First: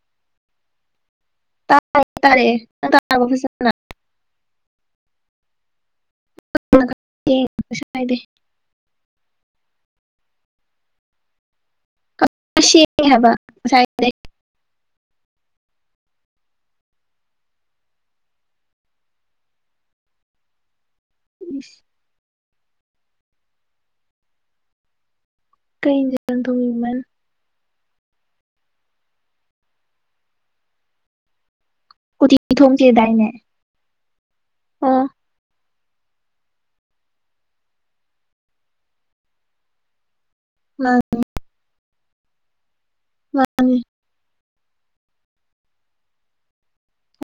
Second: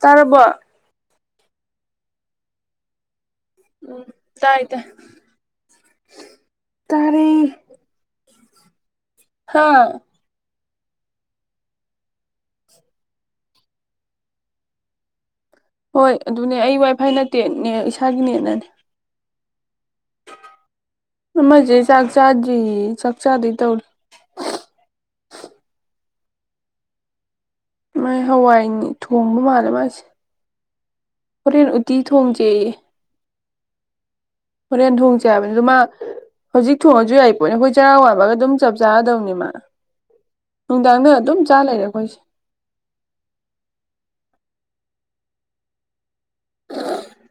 ꯇꯔꯔꯕ ꯇꯔꯣ ꯇꯔꯦ ꯎꯝ ꯇꯥꯏ ꯠꯇ ꯁ ꯍꯥꯏꯥꯏꯗꯦ ꯍꯥꯥ ꯁꯤ ꯍꯥꯏꯕ ꯍꯣꯏ ꯑꯗꯨꯅꯦ ꯑꯩ ꯋꯥꯏꯐꯥꯏ ꯅꯠꯇꯦꯅꯦ ꯏꯁꯥꯒꯤꯅꯦꯅꯅꯦ ꯏꯁ ꯃꯖꯦ ꯆꯖ ꯁꯛ ꯆꯥꯗ ꯇꯧ ꯀꯩꯖꯟ ꯊꯃ ꯃꯥꯥꯏ ꯍꯋꯥꯏꯅꯤ ꯊꯣꯡꯕ ꯃꯥꯜꯂꯦ ꯃꯥꯁꯦ ꯍꯣꯔꯦꯟ ꯎꯇꯤ ꯀꯊ ꯊꯣꯡꯖꯦꯌꯦ ꯊꯨꯝꯀꯗꯏꯅꯦ ꯍꯣꯔꯦꯟ ꯊꯣꯡꯁꯦ ꯍꯥꯏꯕꯅꯤ ꯑꯗꯨ ꯃꯥ ꯍꯧꯖꯤꯛ ꯊꯣꯡꯉꯁꯨ ꯌꯥꯏ ꯄꯣꯠꯅꯦ ꯑꯩꯈꯣꯏ ꯆꯔꯥ ꯋꯥꯕꯒ ꯑꯗꯨꯝ ꯆꯞ ꯆꯥꯔꯗꯧꯅꯤꯃ ꯃꯥꯅꯤ ꯅꯨꯡꯗꯥꯪꯗ ꯑꯗꯨꯝ ꯆꯥꯂꯔ ꯑꯣꯏꯈꯣꯏꯁ ꯋꯥꯅꯦ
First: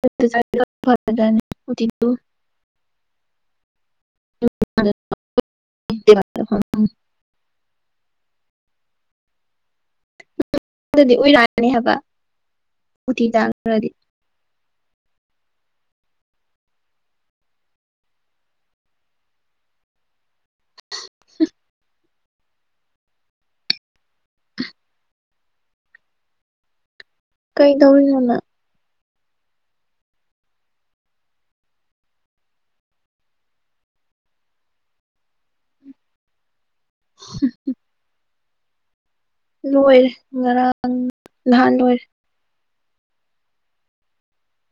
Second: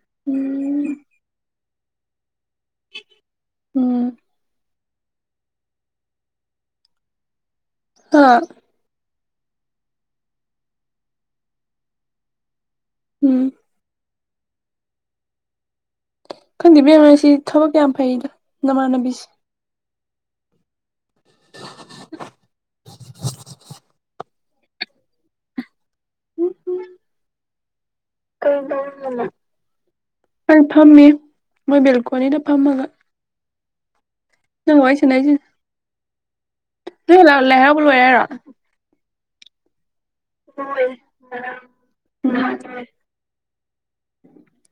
[unintelligible] ꯎꯝ ꯐꯥ ꯖꯅꯤ [unintelligible] ꯎꯝ [inaudible] ꯍꯥ ꯗꯤ ꯑꯣꯏꯔꯛꯑꯅꯤ ꯍꯥꯏꯕ ꯎ ꯊꯤ ꯎꯝ ꯇꯥꯡꯈꯔꯗꯤ ꯈꯪꯗꯦꯕꯦꯝꯃꯁꯤ ꯊꯕꯛ ꯌꯥꯝ ꯐꯩꯗ ꯅꯃꯥꯟꯅꯕꯤꯁꯤ [unintelligible] [inaudible] [inaudible] ꯎꯝ ꯎꯝ ꯀꯩ ꯇꯧꯔꯤꯅꯣꯅ꯫ ꯑꯩ ꯐꯝꯃꯤ ꯃꯣꯏ ꯕꯦꯜꯀꯣꯅꯤꯗ ꯐꯝꯃꯥꯒ꯫ ꯅꯪ ꯋꯥꯔꯤ ꯁꯥꯟꯅꯩꯁꯤꯅꯤ ꯅꯣꯏ ꯍꯂꯥ ꯂꯥꯏ ꯍꯥꯔꯧꯕ ꯂꯣꯏꯔꯦ ꯍꯥꯏꯔꯣ ꯂꯣꯏꯔꯦ ꯂꯣꯏꯔꯦ ꯉꯔꯥꯡ ꯉꯔꯥꯡ ꯅꯍꯥꯟ ꯂꯣꯏꯔꯦ ꯅꯍꯥꯟ ꯂꯣꯏꯔꯦ꯫ [unintelligible]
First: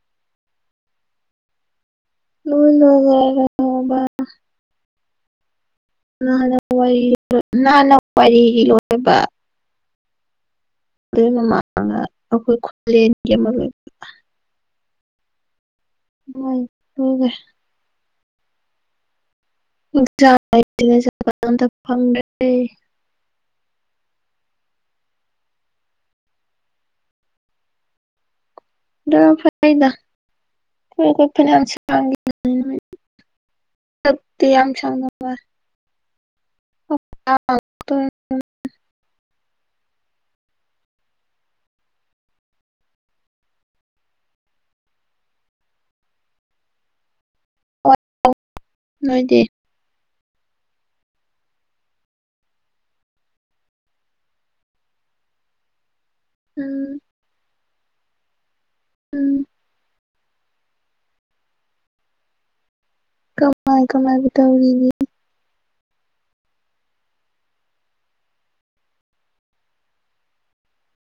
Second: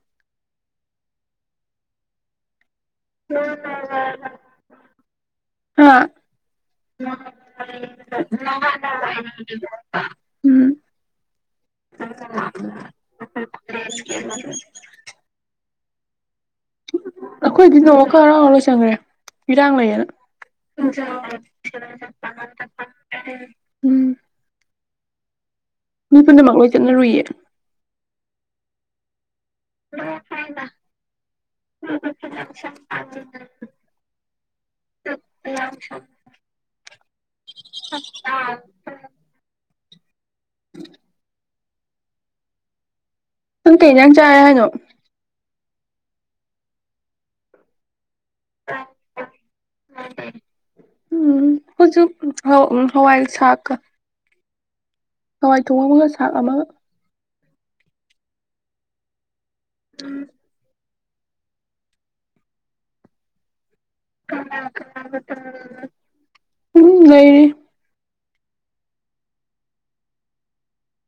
ꯂꯣꯏ ꯂꯣꯏꯒ꯭ꯔꯕ [unintelligible] ꯍꯥ ꯅꯍꯥꯟ ꯋꯥꯔꯤ ꯅꯍꯥꯟꯅ ꯋꯥꯔꯤ ꯂꯣꯏꯕ [unintelligible] ꯑꯗꯨꯏ ꯃꯃꯥꯡꯗ ꯑꯩꯈꯣꯏ ꯈꯨꯂꯦꯟꯒꯤ ꯑꯃ [inaudible] ꯂꯣꯏ ꯂꯣꯌꯒ꯭ꯔꯦ ꯈꯔ ꯑꯃ ꯆꯪꯒ꯭ꯔꯦ ꯏꯔꯥꯡ ꯂꯩꯌꯦꯅ ꯑꯝꯇ ꯐꯪꯗ꯭ꯔꯦ ꯃꯤ ꯄꯨꯝꯅꯃꯛ ꯂꯣꯏꯅ ꯆꯠꯂꯔꯣꯏꯌꯦ ꯑꯗꯨꯅ ꯐꯩ ꯗ [unintelligible] ꯌꯥꯝ ꯁꯥꯡꯅ ꯋꯥꯏ [unintelligible] ꯅꯪ ꯀꯩ ꯏꯟꯖꯥꯡ ꯆꯥꯔꯦ ꯍꯥꯏꯅꯣ [unintelligible] ꯅꯣꯏꯗꯤ ꯎꯝ [unintelligible] ꯍꯋꯥꯏ ꯁꯥꯛꯀ ꯍꯋꯥꯏ ꯊꯣꯡꯕꯒ [unintelligible] ꯎꯝ ꯎꯝ ꯎꯝ ꯀꯃ ꯀꯃꯥꯏ ꯀꯃꯥꯏꯕꯨ ꯇꯧꯔꯤꯅꯤ ꯎꯝ ꯂꯩꯔꯤ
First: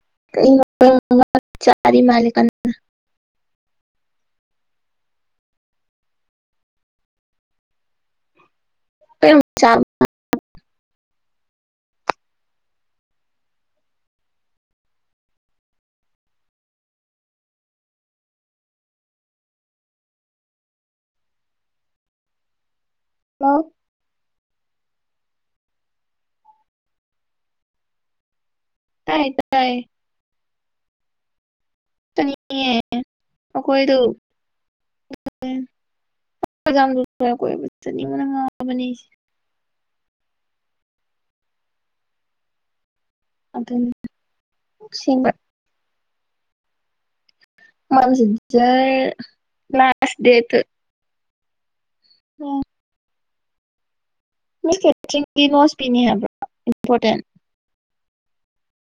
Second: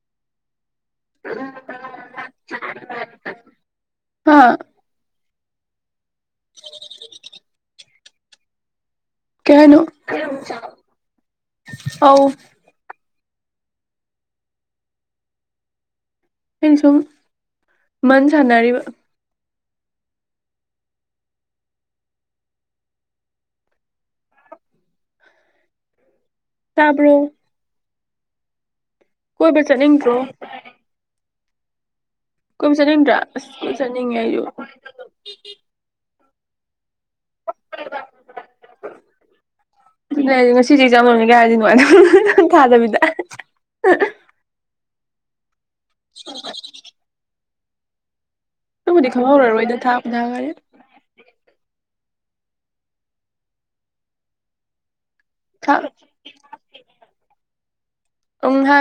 [inaudible] ꯆ [unintelligible] ꯃꯥ [inaudible] ꯀ ꯍꯥ [inaudible] ꯀꯩꯍꯥꯏꯅꯣ ꯑꯧ ꯑꯩꯅ ꯁꯨꯝ ꯃꯟ ꯁꯥꯟꯅꯔꯤꯕ ꯑ ꯇꯥꯕ꯭ꯔꯣ ꯇꯥꯏ ꯀꯣꯏ ꯕ ꯇꯥꯏ ꯆꯅꯤꯡ ꯗꯔꯣ ꯆꯠꯅꯤꯡꯉꯦ ꯀꯨꯏꯕ ꯆꯅꯤꯡꯗ꯭ꯔꯥ ꯑꯁ ꯀꯨꯏ ꯑꯩꯈꯣꯏꯗꯣ ꯆꯅꯤꯡꯉꯦ ꯑꯩꯁꯨ ꯀꯣꯏꯕ ꯆꯅꯤꯅ ꯉꯥꯎꯕꯅꯤ ꯉꯁꯤꯁꯦꯖ ꯌꯥꯝ ꯂ ꯀꯥꯏꯔꯗꯤ ꯅꯨꯡꯉꯥꯏꯅ ꯊꯥꯗꯕꯤꯗ ꯑꯗꯨ ꯁꯤ ꯎ [inaudible] ꯃꯥꯡꯁꯤꯟ ꯇꯕꯨꯗꯤ ꯈꯪꯍꯧꯔ ꯔꯣꯏꯗ ꯊꯥꯛ ꯊꯥꯛꯒꯔꯦ [inaudible] ꯑꯣ ꯃꯦ ꯀꯦ ꯆꯤꯡꯒꯤ ꯅꯣꯁ ꯊꯥꯛ ꯄꯤꯅꯤ ꯍꯥꯏꯕ꯭ꯔꯥ ꯏꯝꯄꯣꯔꯇꯦꯟ ꯎꯪꯍ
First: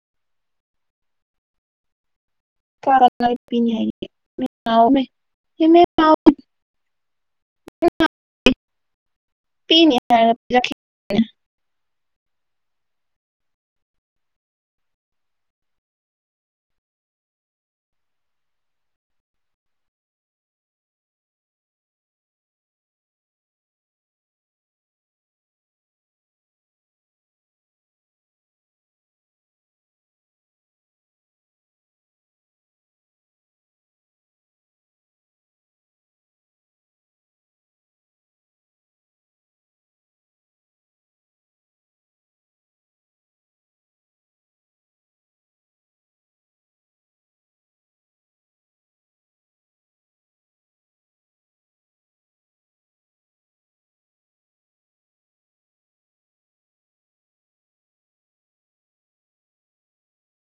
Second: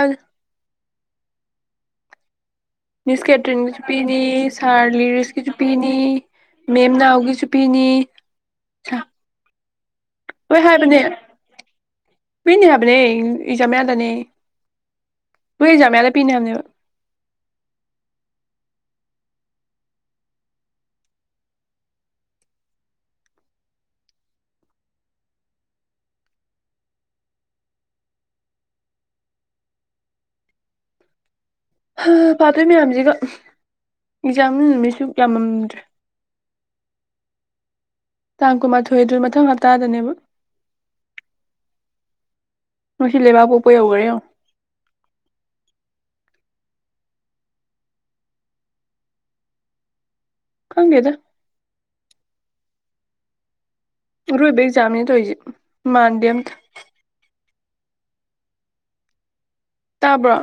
ꯀꯥ ꯀꯥ ꯃꯤꯁ ꯂꯣꯏ ꯀꯦꯇ꯭ꯔꯤꯟꯒꯤꯁꯨ ꯍꯥꯏꯒꯦ ꯄꯤꯅꯤ ꯁꯥꯔ ꯂꯤꯔꯤꯁꯀꯤꯁꯨ ꯃꯦꯝ ꯄꯤꯅꯤ ꯃꯦꯝ ꯅꯥꯎꯒꯤꯁꯨ ꯄꯤꯅꯤ ꯄꯤꯅꯤꯍ ꯂꯣꯏ ꯍꯥꯏꯕꯅꯦ ꯄꯤꯅꯤ ꯍꯥꯏꯕꯅꯦ ꯑꯦꯖꯥꯝꯗꯅꯦ ꯅꯣꯏ ꯑꯦꯖꯥꯝ ꯃꯌꯥꯗ ꯄꯤꯅ ꯍꯥꯏꯕꯅꯦ ꯍ ꯄꯥꯗꯣꯏ ꯃꯌꯥꯝꯁꯤꯒ ꯑꯦꯛꯖꯥꯝ ꯅꯨꯃꯤꯠꯁꯨ ꯌꯥꯝꯃꯝꯗ꯭ꯔꯦ ꯇꯥꯡ ꯀꯨꯟꯃꯥꯊꯣꯏ ꯗꯨ ꯃꯊꯪ ꯍꯞꯇꯥꯗꯅꯦꯕ ꯉꯁꯤ ꯂꯩꯕꯥꯛ ꯄꯣꯛꯄ ꯌꯧꯈꯔꯦꯡꯉ ꯈꯪꯗꯦꯗ ꯑꯔꯣꯏꯕ ꯑꯦꯛꯖꯥꯝꯅꯦ ꯇꯣꯏꯁꯦ ꯃꯥꯟꯗꯦ ꯑꯝꯇ ꯇꯥꯕ꯭ꯔꯣ